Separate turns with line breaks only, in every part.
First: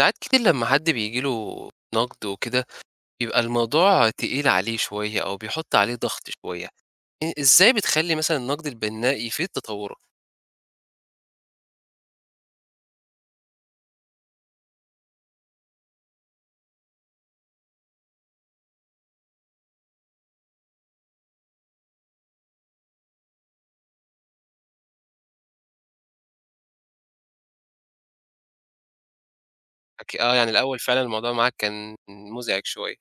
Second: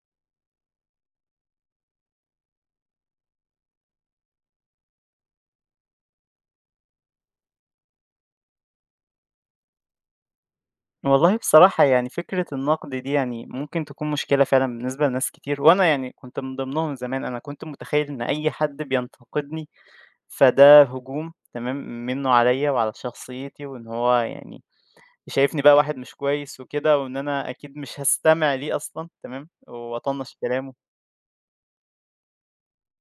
ساعات كتير لمّا حد بييجي له نقد وكده، بيبقى الموضوع تقيل عليه شوية أو بيحُط عليه ضغط شوية. إزاي بتخلّي مثلًا النقد البناء يفيد تطوّرك؟
والله بصراحة يعني فكرة النقد دي يعني ممكن تكون مشكلة فعلًا بالنسبة لناس كتير، وأنا يعني كنت من ضمنهم زمان. أنا كنت متخيل إن أي حد بينتقدني فده هجوم تمام، منه عليّا وعلى شخصيتي، وإن هو يعني شايفني بقى واحد مش كويس وكده، وإن أنا أكيد مش هاستمع ليه أصلًا تمام،
آه،
وأطنّش
يعني
كلامه.
الأول فعلًا الموضوع معاك كان مُزعج شوية.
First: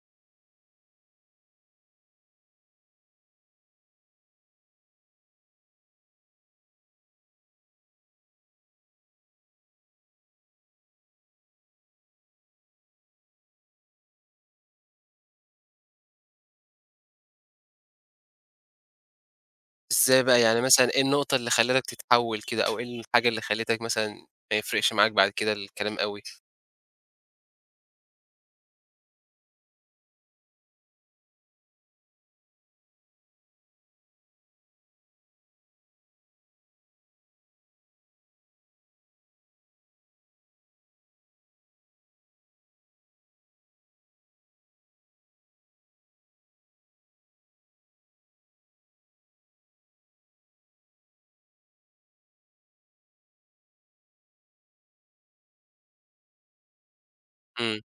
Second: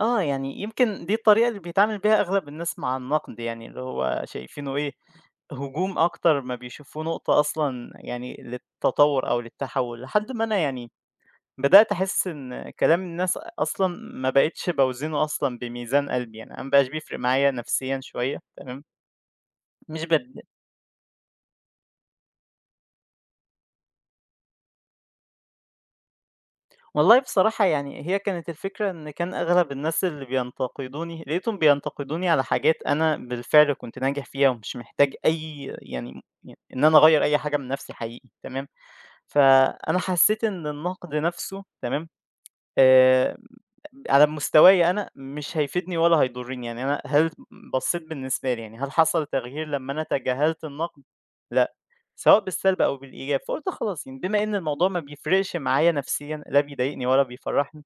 آه، يعني يمكن دي الطريقة اللي بيتعامل بيها أغلب الناس مع النقد، يعني اللي هو شايفينه إيه، هجوم أكتر ما بيشوفوه نقطة أصلًا يعني للتطوّر أو للتحوّل، لحد ما أنا يعني بدأت أحس إن كلام الناس أصلًا ما بقيتش باوزنه أصلًا بميزان قلبي، يعني أنا ما بقاش بيفرق معايا نفسيًا شوية تمام. مش ب
إزاي بقى يعني مثلًا إيه النقطة اللي خلّتك تتحوّل كده، أو إيه الحاجة اللي خلّتك مثلًا ما يفرقش معاك بعد كده الكلام أوي؟
والله بصراحة يعني هي كانت الفكرة إن كان أغلب الناس اللي بينتقدوني لقيتهم بينتقدوني على حاجات أنا بالفعل كنت ناجح فيها ومش محتاج أي يعني إن أنا أغير أي حاجة من نفسي حقيقي تمام. فأنا حسيت إن النقد نفسه تمام، آه، على مستواي أنا مش هيفيدني ولا هيضرني. يعني أنا بصيت بالنسبة لي، يعني هل حصل تغيير لما أنا تجاهلت النقد؟ لا، سواء بالسلب او بالايجاب. فقلت خلاص، يعني بما ان الموضوع ما بيفرقش معايا نفسيا، لا بيضايقني ولا
إمم.
بيفرحني،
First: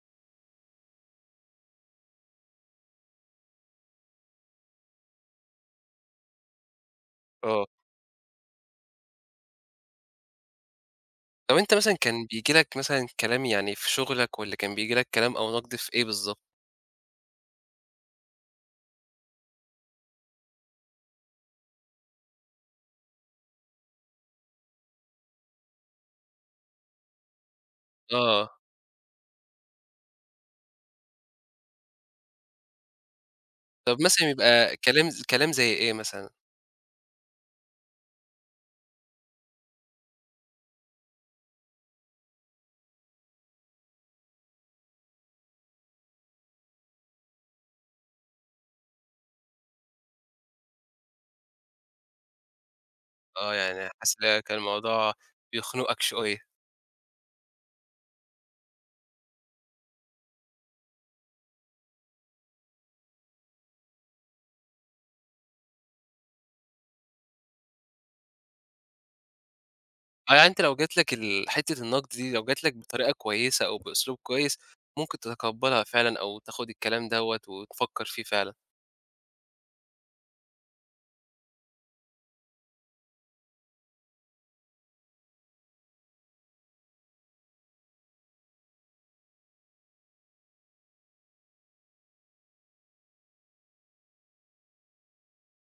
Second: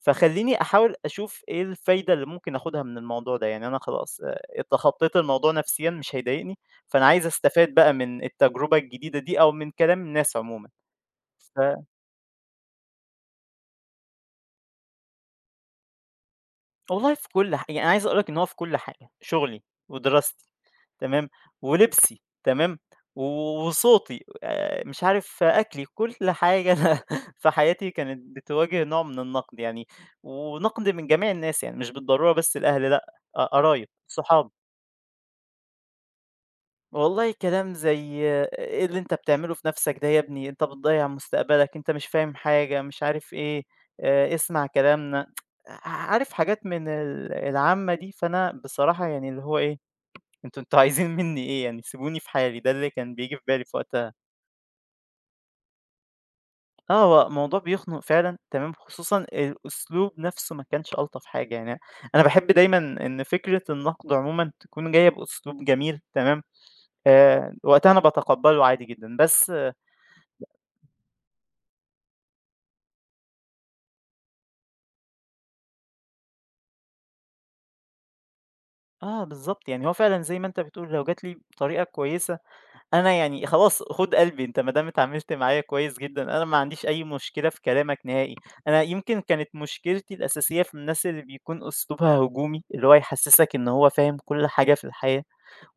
فخلّيني أحاول أشوف إيه الفايدة اللي ممكن آخُدها من الموضوع ده. يعني أنا خلاص تخطّيت الموضوع نفسيًا، مش هيضايقني، فأنا عايز
آه.
أستفاد بقى من التجربة الجديدة دي أو من كلام الناس عمومًا.
طَب
ف
أنت مثلًا كان بييجي لك مثلًا كلام يعني في شُغلك، والّا كان بييجي لك كلام أو نقد في إيه بالضبط؟
والله في كل يعني أنا عايز أقول لك إن هو في كل حاجة: شُغلي ودراستي تمام، ولبسي تمام، و وصوتي، مش عارف، آه، أكلي، كل حاجة أنا في حياتي كانت
آه.
بتواجه نوع من النقد يعني، ونقد من جميع الناس، يعني مش بالضرورة بس الأهل، لأ، قرايب،
طَب مثلًا
صحاب.
بيبقى كلام كلام زي إيه مثلًا؟
والله كلام زي إيه اللي أنت بتعمله في نَفْسك ده يا ابني، أنت بتضيّع مستقبلك، أنت مش فاهم حاجة، مش عارف إيه، اسمع كلامنا، عارف حاجات من العامة دي. فأنا بصراحة يعني اللي هو إيه، أنتم عايزين منّي إيه يعني، سيبوني في حالي، ده اللي كان بييجي في
آه،
بالي في
يعني
وقتها.
حاسس إن هي كان الموضوع بيخنقك شوية.
آه، هو موضوع بيخنُق فعلًا تمام، خصوصًا الأسلوب نَفْسه ما كانش ألطف حاجة يعني. أنا باحب دايمًا إن فكرة النقد عمومًا تكون جاية بأسلوب جميل تمام، وقتها أنا باتقبّله عادي جدًا، بس
آه، يعني أنت لو جات لك حتّة النقد دي، لو جات لك بطريقة كويسة أو بأسلوب كويس، ممكن تتقبّلها فعلًا، أو تاخُد الكلام دوّة وتفكّر فيه فعلًا.
آه بالضبط، يعني هو فعلًا زي ما أنت بتقول، لو جات لي بطريقة كويسة، أنا يعني خلاص خُد قلبي. أنت ما دام اتعاملت معايا كويس جدًا، أنا ما عنديش أي مشكلة في كلامك نهائي. أنا يمكن كانت مشكلتي الأساسية في الناس اللي بيكون أسلوبها هجومي، اللي هو يحسسك إن هو فاهم كل حاجة في الحياة،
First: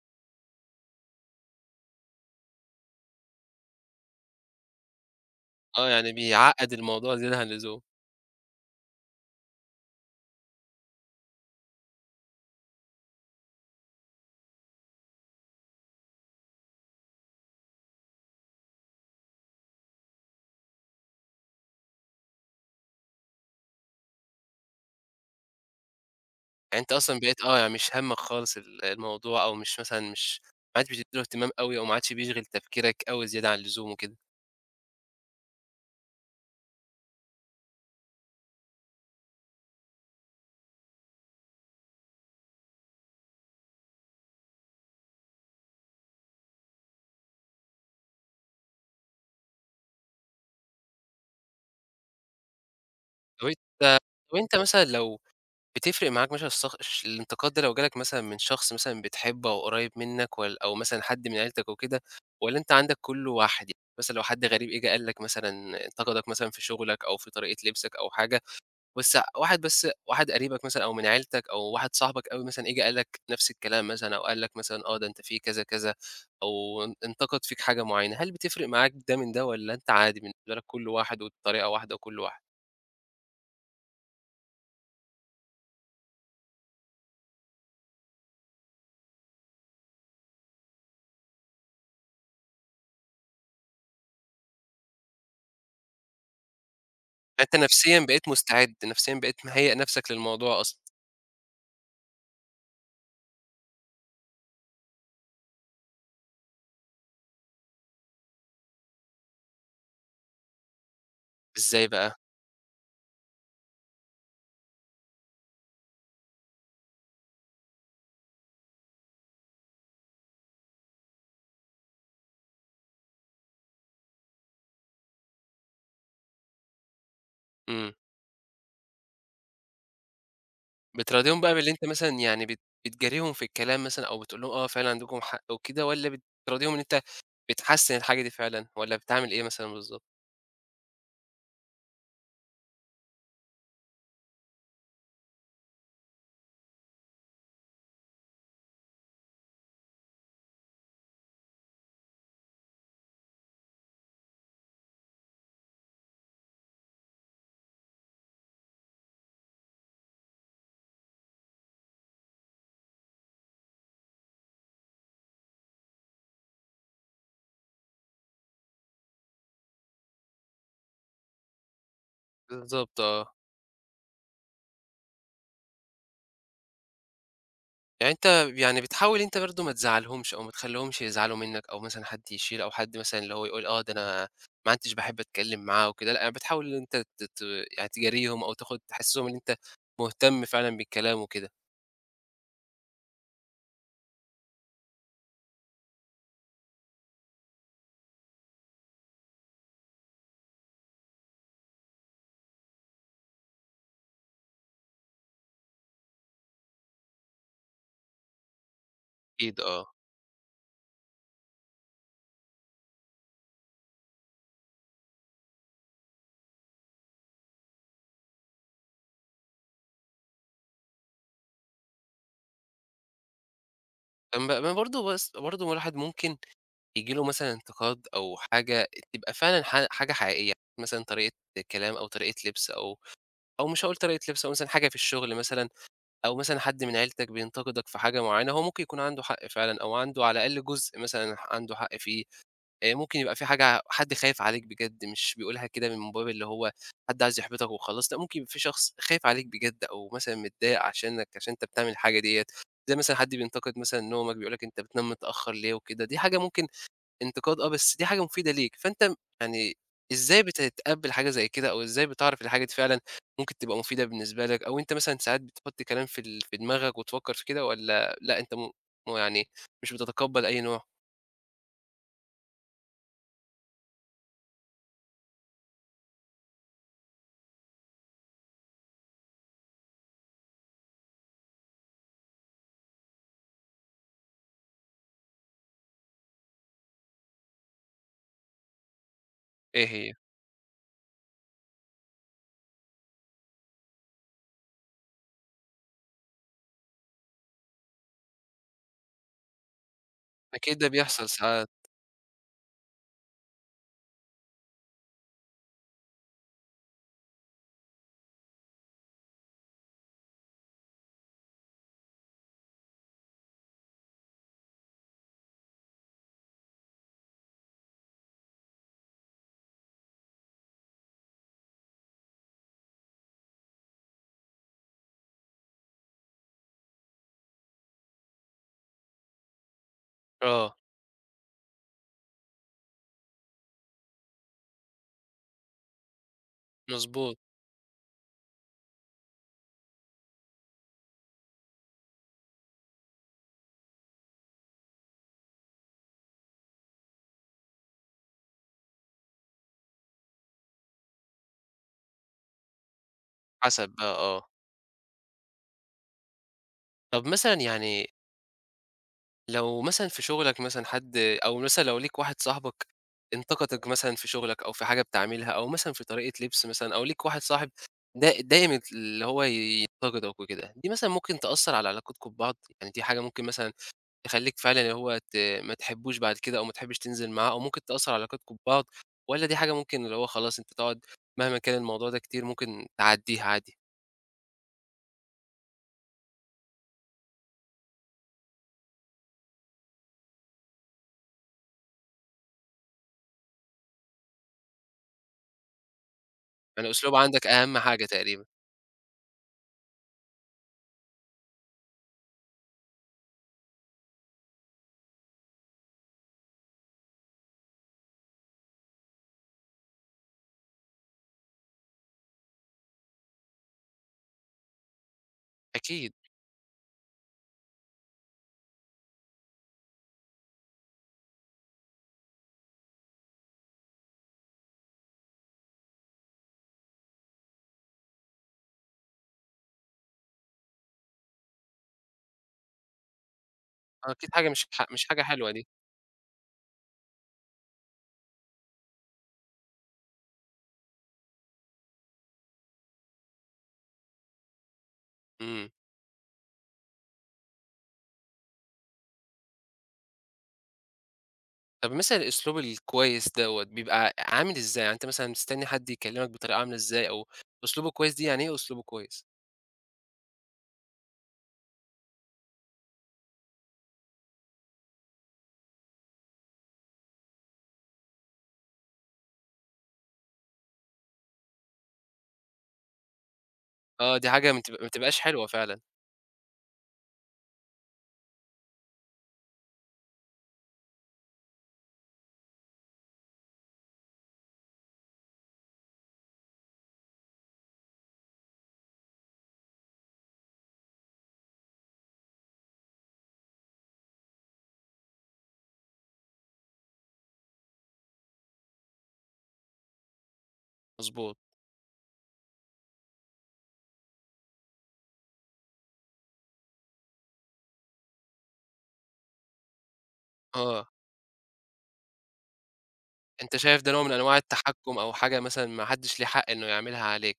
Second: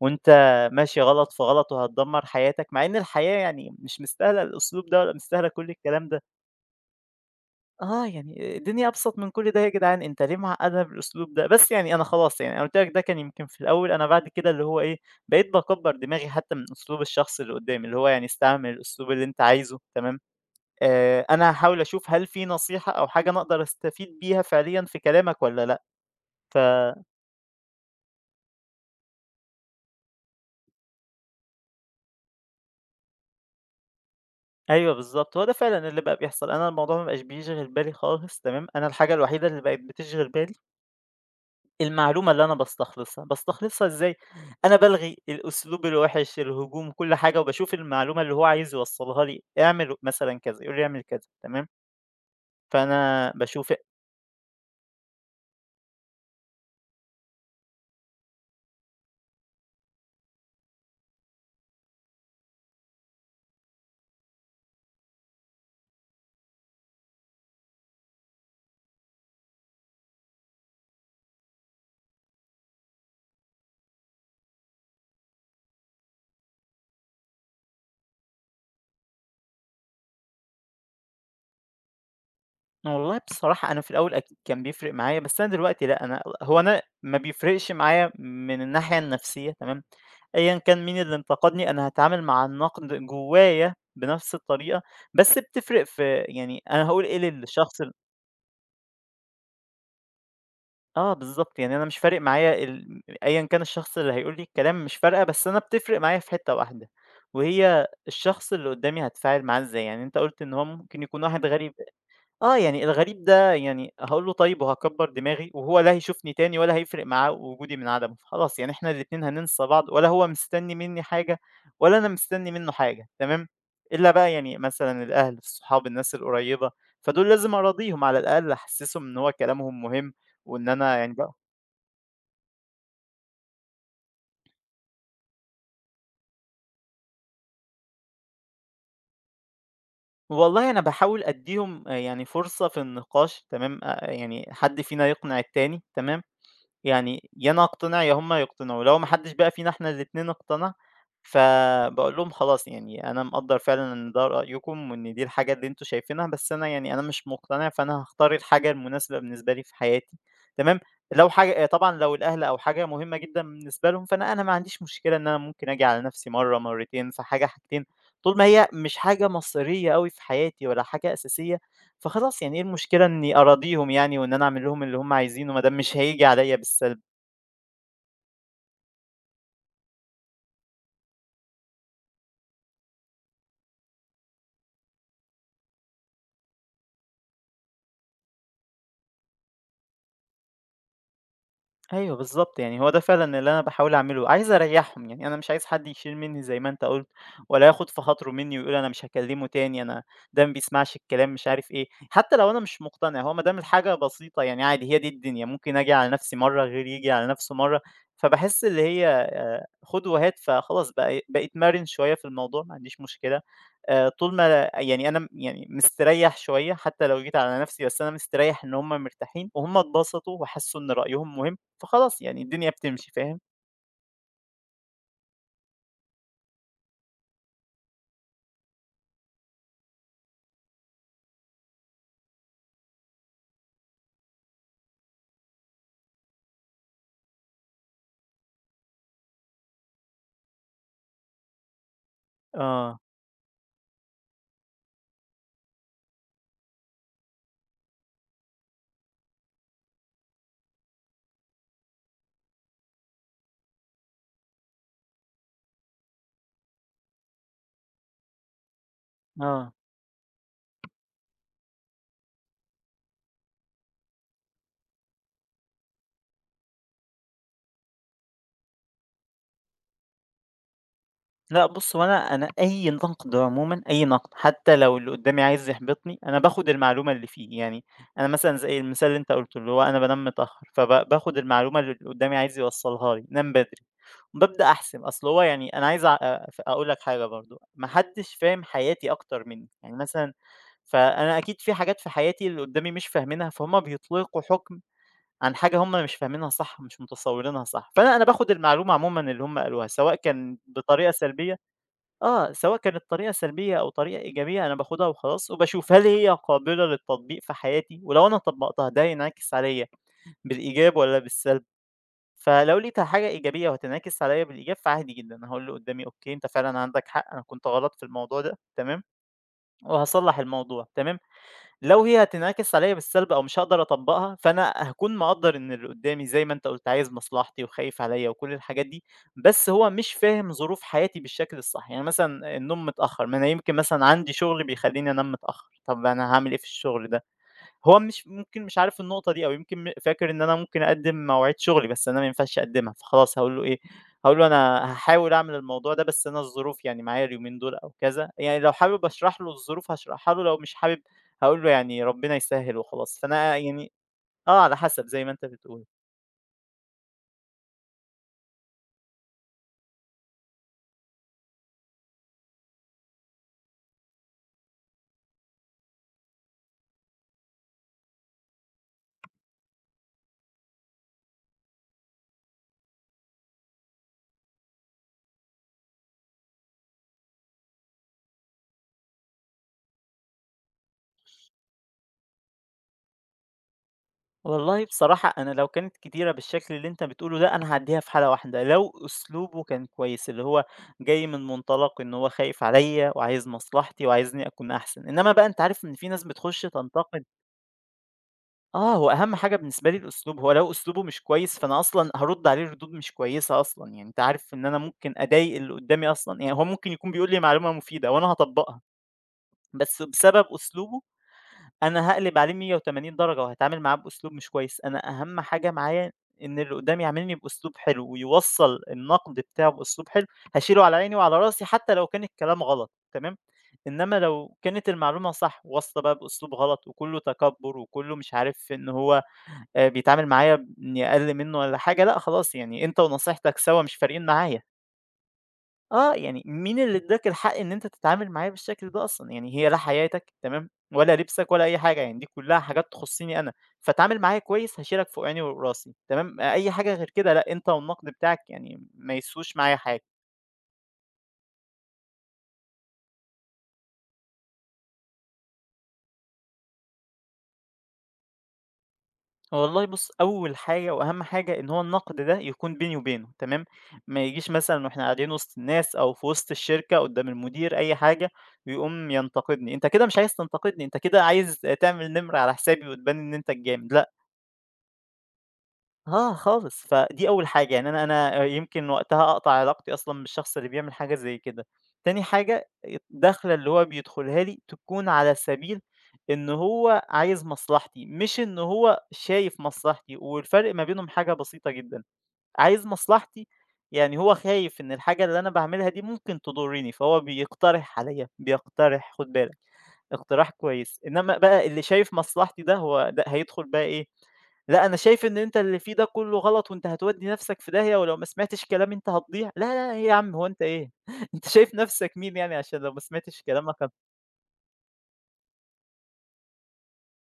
وأنت ماشي غلط في غلط وهتدمّر حياتك، مع إن الحياة يعني مش مستاهلة الأسلوب ده ولا مستاهلة كل
آه،
الكلام
يعني
ده.
بيعقّد الموضوع زيادة عن اللزوم.
آه، يعني الدنيا أبسط من كل ده يا جدعان، أنت ليه معقّدها بالأسلوب ده؟ بس يعني أنا خلاص، يعني أنا قُلت لك ده كان يمكن في الأول، أنا بعد كده اللي هو إيه، بقيت باكبّر دماغي حتى من أسلوب الشخص اللي قُدّامي، اللي هو يعني استعمل الأسلوب اللي أنت عايزه تمام. أنا هاحاول أشوف هل في نصيحة أو حاجة أنا أقدر أستفيد بيها فعليًا في كلامك والّا لأ. ف
يعني أنت أصلًا بقيت آه، يعني مش هَمّك خالص الموضوع، أو مش مثلًا مش ما عادش بتدّي له اهتمام أوي، أو ما عادش بيشغِل تفكيرك أوي زيادة عن اللزوم وكده.
أيوه بالضبط، هو ده فعلًا اللي بقى بيحصل، أنا الموضوع ما بقاش بيشغِل بالي خالص تمام. أنا الحاجة الوحيدة اللي بقت بتشغِل بالي المعلومة اللي أنا باستخلصها، باستخلصها إزاي؟ أنا بالغي الأسلوب الوِحِش، الهجوم، كل حاجة، وباشوف المعلومة اللي هو عايز يوصّلها لي، اعمل مثلًا كذا، يقول لي اعمل كذا، تمام، فأنا
طب
باشوف.
أنت طب أنت مثلًا لو بتفرق معاك مثلًا الصخ الش الانتقاد ده، لو جه لك مثلًا من شخص مثلًا بتحبه أو قريب منك أو مثلًا حد من عيلتك وكده، والّا أنت عندك كله واحد؟ يعني مثلًا لو حد غريب إجى قال لك مثلًا، انتقدك مثلًا في شغلك أو في طريقة لبسك أو حاجة، بس واحد قريبك مثلًا أو من عيلتك أو واحد صاحبك أوي مثلًا، إجى قال لك نفس الكلام مثلًا، أو قال لك مثلًا آه، ده أنت في كذا، كذا، أو انتقد فيك حاجة معينة، هل بتفرق معاك ده من ده، والّا أنت عادي بالنسبة لك كله واحد والطريقة واحدة وكله واحد؟
والله بصراحة أنا في الأول أكيد كان بيفرق معايا، بس أنا دلوقتي لأ. أنا ما بيفرقش معايا من الناحية النفسية تمام، أيًا كان مين اللي انتقدني، أنا هاتعامل مع النقد جوّايا بنفس الطريقة، بس بتفرق في، يعني أنا هاقول إيه
فأنت
للشخص.
نفسيًا بقيت مستعد، نفسيًا بقيت مهيّأ نفسك للموضوع أصلًا.
آه بالضبط، يعني أنا مش فارق معايا أيًا كان الشخص اللي هيقول لي الكلام مش فارقة، بس أنا بتفرق معايا في حتّة واحدة، وهي الشخص اللي قدّامي هاتفاعل معاه إزاي. يعني أنت قُلت إن هو ممكن يكون واحد غريب.
إزاي بقى؟
آه، يعني الغريب ده يعني هاقول له طيب وهاكبّر دماغي، وهو لا هيشوفني تاني ولا هيفرق معاه وجودي من عدمه، خلاص. يعني إحنا الاتنين هننسى بعض، ولا هو مستني منّي حاجة ولا أنا مستني منّه حاجة، تمام؟ إلا بقى يعني مثلًا الأهل، الصحاب، الناس القريّبة، فدول لازم
إمم.
أراضيهم على الأقل، أحسّسهم إن هو كلامهم مهم وإن أنا يعني
بتراضيهم بقى باللي أنت مثلًا يعني بتجاريهم في الكلام مثلًا، أو بتقول لهم آه فعلًا عندكم حق وكده، والّا بتراضيهم إن أنت بتحسّن الحاجة دي فعلًا، والّا بتعمل إيه مثلًا بالضبط؟
والله أنا باحاول أدّيهم آه، يعني فرصة في النقاش تمام، يعني حد فينا يقنع التاني تمام؟ يعني يا أنا أقتنع يا هم يقتنعوا، لو ما حدش بقى فينا إحنا الاتنين اقتنع، فباقول لهم خلاص، يعني أنا مقدّر فعلًا إن ده رأيكم وإن دي الحاجة اللي أنتم شايفينها، بس أنا يعني مش مقتنع، فأنا هاختار الحاجة المناسبة بالنسبة لي في حياتي، تمام؟ لو حاجة طبعًا، لو الأهل أو حاجة مهمة جدًا بالنسبة لهم، فأنا ما عنديش مشكلة إن أنا ممكن آجي على نفسي مرّة، مرّتين، في حاجة، حاجتين، طول ما هي مش حاجة مصيرية أوي في حياتي ولا حاجة أساسية. فخلاص، يعني إيه
بالضبط،
المشكلة
آه.
إني أراضيهم يعني وإن أنا أعمل لهم اللي هم عايزينه ما دام مش هييجي عليّا بالسلب؟
يعني أنت يعني بتحاول أنت برضه ما تزعّلهمش أو ما تخلّيهمش يزعلوا منك، أو مثلًا حد يشيل، أو حد مثلًا اللي هو يقول آه ده أنا ما عدتش باحب أتكلم معاه وكده، لأ بتحاول إن أنت ت ت يعني تجاريهم، أو تاخد تحسّسهم إن أنت مهتم فعلًا بالكلام وكده.
أيوه بالضبط، يعني هو ده فعلًا اللي أنا باحاول أعمله، عايز أريّحهم. يعني أنا مش عايز حد يشيل منّي زي ما أنت قُلت، ولا ياخد في خاطره منّي ويقول أنا مش هاكلمه تاني، أنا ده ما بيسمعش الكلام، مش عارف إيه. حتى لو أنا مش مقتنع، هو ما دام الحاجة بسيطة يعني عادي، هي دي الدنيا، ممكن آجي على نَفْسي مرّة غيري ييجي على نَفْسه مرّة. فباحس اللي هي
أكيد، آه.
خُد وهات، فخلاص بقيت مرِن شوية في الموضوع، ما عنديش مشكلة. طول ما يعني أنا يعني مستريّح شوية، حتى لو جيت على نَفْسي، بس أنا مستريّح إن هُم مرتاحين وهُم اتبسطوا وحسّوا إن رأيهم مهم. فخلاص، يعني الدنيا بتمشي، فاهم؟
أما ما برضه بس برضه الواحد ممكن ييجي له مثلًا انتقاد أو حاجة تبقى فعلًا حاجة حقيقية، مثلًا طريقة كلام أو طريقة لبس، أو مش هاقول طريقة لبس، أو مثلًا حاجة في الشغل مثلًا، أو مثلًا حد من عيلتك بينتقدك في حاجة معيّنة، هو ممكن يكون عنده حق فعلًا، أو عنده على الأقل جزء مثلًا عنده حق فيه.
آه.
ممكن يبقى في حاجة حد خايف عليك بجد، مش بيقولها كده من باب اللي هو حد عايز يحبطك وخلاص، لأ ممكن يبقى في شخص خايف عليك بجد، أو مثلًا متضايق عشانك، عشان أنت بتعمل الحاجة ديّة. زي مثلًا حد بينتقد مثلًا نومك، بيقول لك أنت بتنام متأخر ليه وكده، دي حاجة ممكن انتقاد، آه، بس دي حاجة مفيدة ليك. فأنت
آه.
يعني إزاي بتتقبّل حاجة زي كده، أو إزاي بتعرف الحاجة دي فعلًا ممكن تبقى مفيدة بالنسبة لك، أو أنت مثلًا ساعات بتحط كلام في في دماغك وتفكّر في كده، والّا لأ أنت يعني مش بتتقبّل أي نوع؟
لأ بُص، هو أنا أي نقد عمومًا، أي نقد، حتى لو اللي قدّامي عايز يحبطني، أنا باخد المعلومة اللي فيه. يعني أنا مثلًا زي المثال اللي أنت قُلته، اللي هو أنا بانام متأخر، باخد المعلومة اللي قدّامي عايز يوصّلها لي، نام بدري، وبابدأ أحسب. أصل هو يعني أنا عايز أقول لك حاجة برضه، ما حدش فاهم حياتي أكتر منّي،
إيه
يعني
هي؟
مثلًا فأنا أكيد في حاجات في حياتي اللي قدّامي مش فاهمينها، فهُم بيطلقوا حُكم عن حاجة هم مش فاهمينها صح، مش متصورينها صح. فأنا باخد المعلومة عمومًا اللي هم قالوها، سواء كان
أكيد ده
بطريقة
بيحصل
سلبية،
ساعات.
آه، سواء كانت طريقة سلبية أو طريقة إيجابية أنا باخدها وخلاص، وباشوف هل هي قابلة للتطبيق في حياتي، ولو أنا طبّقتها ده هينعكس عليَّ بالإيجاب والّا بالسلب؟ فلو لقيتها حاجة إيجابية وهتنعكس عليَّ بالإيجاب فعادي جدًا، هاقول للي قدّامي أوكي، أنت فعلًا عندك حق، أنا كنت غلط في الموضوع ده تمام، وهاصلّح الموضوع تمام. لو هي هتنعكس عليَّ بالسلب أو مش هاقدر أطبّقها، فأنا هاكون مقدّر إن اللي قدّامي زي ما أنت قُلت عايز مصلحتي وخايف عليَّ وكل الحاجات دي، بس هو مش فاهم
آه.
ظروف حياتي بالشكل الصح. يعني مثلًا النوم متأخّر، ما أنا يمكن مثلًا عندي شغل بيخلّيني أنام متأخّر، طَب أنا هاعمل إيه في الشغل ده؟
مضبوط.
هو مش ممكن مش عارف النقطة دي، أو يمكن فاكر إن أنا ممكن أقدّم مواعيد شغلي، بس أنا ما ينفعش أقدّمها، فخلاص هاقول له إيه، هاقول له أنا هاحاول أعمل الموضوع ده بس أنا الظروف يعني معايا اليومين دول أو كذا. يعني لو حابب أشرح له الظروف هاشرحها له، لو مش حابب هاقول له يعني ربنا يسهّل وخلاص، فأنا
حسب
يعني
بقى، آه.
آه، على حسب زي ما أنت بتقول.
طب مثلًا يعني لو مثلًا في شغلك مثلًا حد، أو مثلًا لو ليك واحد صاحبك انتقدك مثلًا في شغلك، أو في حاجة بتعملها، أو مثلًا في طريقة لبس مثلًا، أو ليك واحد صاحب دايم اللي هو ينتقدك وكده، دي مثلًا ممكن تأثّر على علاقتكم ببعض؟ يعني دي حاجة ممكن مثلًا تخلّيك فعلًا اللي هو ت ما تحبّوش بعد كده، أو ما تحبّش تنزل معاه، أو ممكن تأثّر على علاقتكم ببعض، والّا دي حاجة ممكن اللي هو خلاص أنت تقعد مهما كان الموضوع ده كتير ممكن تعدّيها عادي؟
والله بصراحة أنا لو كانت كتيرة بالشكل اللي أنت بتقوله ده، أنا هاعديها في حالة واحدة، لو أسلوبه كان كويس، اللي هو جاي من منطلق إن هو خايف عليا وعايز مصلحتي وعايزني أكون أحسن، إنما بقى أنت عارف إن في ناس بتخش
يعني أسلوب
تنتقد.
عندك أهم حاجة تقريبًا.
آه، هو أهم حاجة بالنسبة لي الأسلوب. هو لو أسلوبه مش كويس فأنا أصلا هرد عليه ردود مش كويسة أصلا، يعني أنت عارف إن أنا ممكن أضايق اللي قدامي أصلا، يعني هو ممكن يكون بيقول لي معلومة مفيدة وأنا هطبقها، بس بسبب أسلوبه أنا هاقلب عليه 180 درجة وهاتعامل معاه بأسلوب مش كويس. أنا أهم حاجة
أكيد.
معايا إن اللي قدّامي يعاملني بأسلوب حلو ويوصّل النقد بتاعه بأسلوب حلو، هاشيله على عيني وعلى راسي حتى لو كان الكلام غلط تمام، إنما لو كانت المعلومة صح واصلة بقى بأسلوب غلط وكلّه تكبُّر وكلّه مش عارف إن هو بيتعامل معايا إني أقل منّه والّا حاجة، لأ خلاص، يعني أنت ونصيحتك سوا مش
آه،
فارقين
أكيد حاجة
معايا.
مش ح مش حاجة حلوة دي.
آه، يعني مين اللي ادّاك الحق إن أنت تتعامل معايا بالشكل ده أصلًا؟ يعني هي لا حياتك تمام، ولا لبسك ولا أي حاجة، يعني دي كلّها حاجات تخصّني أنا، فاتعامل معايا كويس هاشيلك فوق عيني وفوق
إمم.
راسي تمام، آه، أي حاجة غير كده لأ، أنت والنقد بتاعك يعني ما يسوش معايا حاجة.
طب مثلًا الأسلوب الكويس دوّة بيبقى عامل إزاي؟ يعني أنت مثلًا مستني حد يكلمك بطريقة عاملة إزاي، أو أسلوبه كويس دي يعني إيه أسلوبه كويس؟
والله بُص، أول حاجة وأهم حاجة إن هو النقد ده يكون بيني وبينه تمام، ما يجيش مثلًا وإحنا قاعدين وسط الناس أو في وسط الشركة قدّام المدير أي حاجة ويقوم ينتقدني. أنت كده مش عايز تنتقدني، أنت كده عايز تعمل نمرة على حسابي وتبان إن أنت الجامد، لأ.
آه، دي حاجة ما تبقاش حلوة فعلًا.
آه خالص، فدي أول حاجة، يعني أنا يمكن وقتها أقطع علاقتي أصلًا بالشخص اللي بيعمل حاجة زي كده. تاني حاجة، الدخلة اللي هو بيدخلها لي تكون على سبيل إن هو عايز مصلحتي، مش إن هو شايف مصلحتي، والفرق ما بينهم حاجة بسيطة جدًا، عايز مصلحتي، يعني هو خايف إن الحاجة اللي أنا باعملها دي ممكن تضرني، فهو بيقترح عليّا، بيقترح خُد بالك. اقتراح كويس،
مضبوط.
إنما بقى اللي شايف مصلحتي ده ده هيدخل بقى إيه، لأ أنا شايف إن أنت اللي فيه ده كله غلط وأنت هتودّي نَفْسك في داهية ولو ما سمعتش كلامي أنت هتضيع، لا، لا، إيه يا عم هو أنت
آه،
إيه، أنت شايف نَفْسك مين يعني عشان لو ما سمعتش
أنت
كلامك
شايف ده نوع من أنواع التحكُّم، أو حاجة مثلًا ما حدش ليه حق إنه يعملها عليك.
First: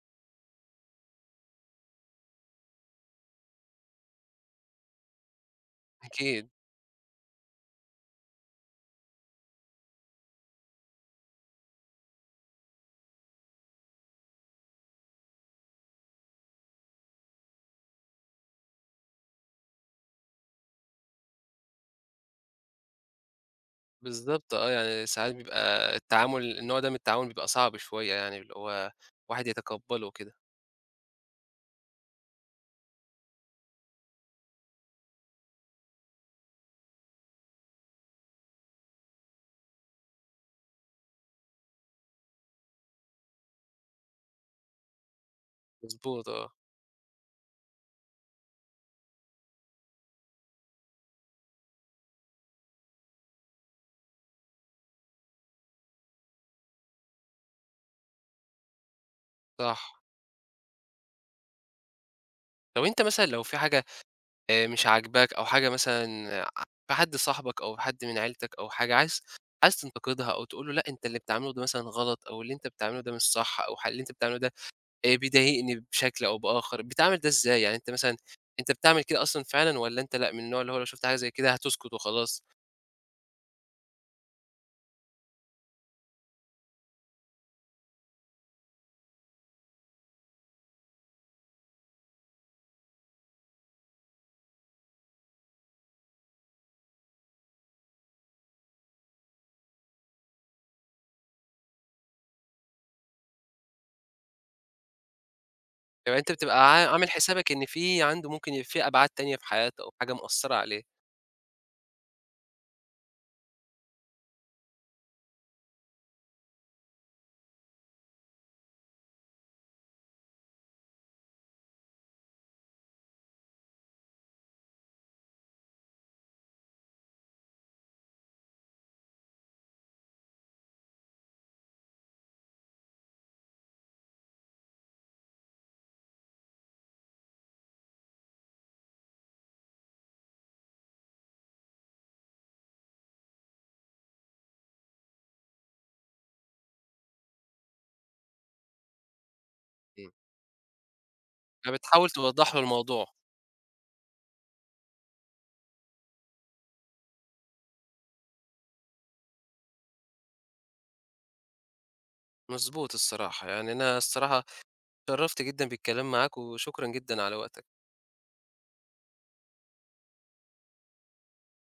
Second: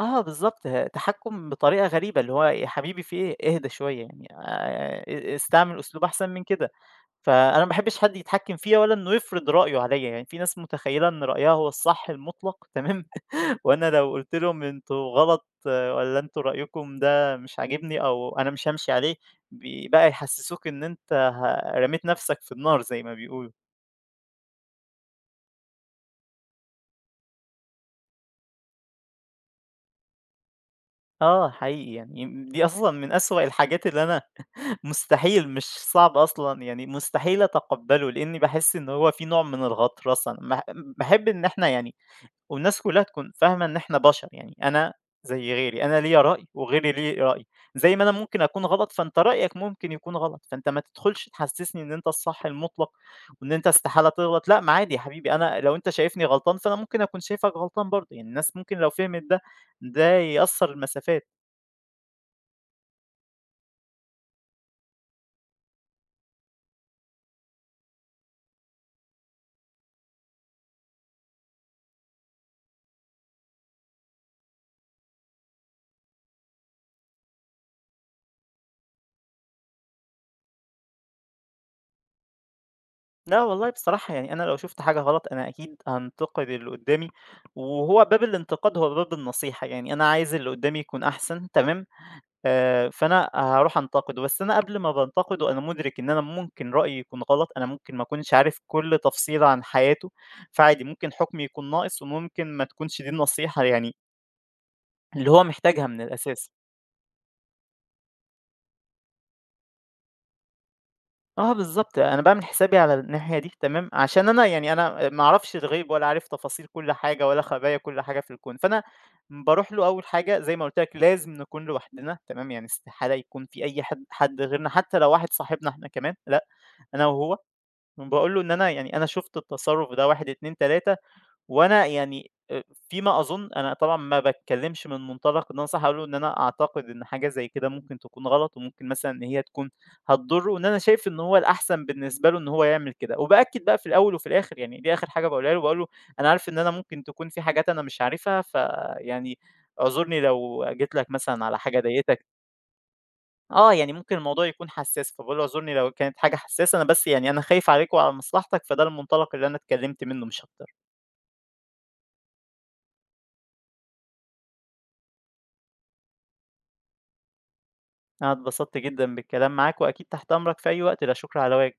آه بالضبط، تحكُّم بطريقة غريبة، اللي هو يا حبيبي في إيه، اهدى شوية يعني أ استعمل أسلوب أحسن من
أكيد.
كده، فأنا ما باحبش حد يتحكّم فيّا ولا إنه يفرض رأيه عليّا، يعني في ناس متخيّلة إن رأيها هو الصح المُطلق تمام؟ وأنا لو قُلت لهم أنتم غلط والّا أنتم رأيكم ده مش عاجبني أو أنا مش هامشي عليه، بقى يحسّسوك إن أنت رميت نَفْسك في النار زي ما بيقولوا.
بالضبط، آه. يعني ساعات بيبقى التعامل النوع ده من التعامل بيبقى صعب شوية يعني، اللي هو الواحد يتقبّله وكده.
آه حقيقي يعني دي أصلًا من أسوأ الحاجات اللي أنا مستحيل مش صعب أصلًا، يعني مستحيل أتقبّله، لإنّي باحس إن هو في نوع من الغطرسة. ما باحب إن إحنا يعني والناس كلّها تكون فاهمة إن إحنا بشر، يعني أنا زي غيري، أنا ليّا
مضبوط،
رأي
آه.
وغيري ليه رأي، زي ما أنا ممكن أكون غلط، فأنت رأيك ممكن يكون غلط، فأنت ما تدخلش تحسسني إن أنت الصح المطلق وإن أنت استحالة تغلط، لأ، ما عادي يا حبيبي، أنا لو أنت شايفني غلطان، فأنا ممكن أكون شايفك غلطان برضه، يعني الناس ممكن لو فهمت ده،
صح.
ده يأثّر المسافات.
طب أنت مثلًا لو في حاجة مش عاجباك، أو حاجة مثلًا ع في حد صاحبك أو حد من عيلتك، أو حاجة عايز تنتقدها، أو تقول له لأ أنت اللي بتعمله ده مثلًا غلط، أو اللي أنت بتعمله ده مش صح، أو ح اللي أنت بتعمله ده بيضايقني بشكل أو بآخر، بتعمل ده إزاي؟ يعني أنت مثلًا أنت بتعمل كده أصلًا فعلًا، والّا أنت لأ من النوع اللي هو لو شُفت حاجة زي كده هتسكت وخلاص؟
لأ والله بصراحة يعني أنا لو شُفت حاجة غلط، أنا أكيد هانتقد اللي قدّامي، وهو باب الانتقاد هو باب النصيحة، يعني أنا عايز اللي قدّامي يكون أحسن، تمام؟ فأنا هاروح أنتقده، بس أنا قبل ما بانتقده أنا مُدرك إن أنا ممكن رأيي يكون غلط، أنا ممكن ما أكونش عارف كل تفصيلة عن حياته، فعادي ممكن حكمي يكون ناقص وممكن ما تكونش دي النصيحة يعني اللي هو محتاجها من
يبقى أنت
الأساس.
بتبقى عامل حسابك إن في عنده ممكن يبقى في أبعاد تانية في حياته أو حاجة مأثّرة عليه.
آه بالضبط، أنا باعمل حسابي على الناحية دي تمام، عشان أنا يعني أنا ما أعرفش الغيب ولا عارف تفاصيل كل حاجة ولا خبايا كل حاجة في الكون، فأنا باروح له أول حاجة زي ما قُلت لك لازم نكون لوحدنا تمام، يعني استحالة يكون في أي حد غيرنا حتى لو واحد صاحبنا إحنا كمان لأ، أنا وهو. باقول له إن أنا يعني أنا شُفت التصرُّف ده 1، 2، 3 وأنا يعني فيما أظُن أنا طبعًا ما باتكلّمش من منطلق إن أنا صح، هاقول له إن أنا أعتقد إن حاجة زي كده ممكن تكون غلط وممكن مثلًا إن هي تكون هتضُرّه وإن أنا شايف إن هو الأحسن بالنسبة له إن هو يعمل كده، وبأكّد بقى في الأول وفي الآخِر يعني دي آخِر حاجة باقولها له، باقول له: "أنا عارف إن أنا ممكن تكون في حاجات أنا مش عارفها، فيعني
إمم.
اعذرني لو جيت لك مثلًا على حاجة
فبتحاول
ضايقتك."
توضّح له الموضوع.
آه، يعني ممكن الموضوع يكون حساس، فباقول له: "اعذرني لو كانت حاجة حساسة، أنا بس يعني أنا خايف عليك وعلى مصلحتك، فده المنطلق اللي أنا اتكلمت منه مش أكتر."
مضبوط الصراحة. يعني أنا الصراحة اتشرّفت جدًا بالكلام معاك، وشكرًا جدًا على وقتك.
أنا اتبسطت جدًا بالكلام معاك، وأكيد تحت أمرك في أي وقت، لا شكر على واجب.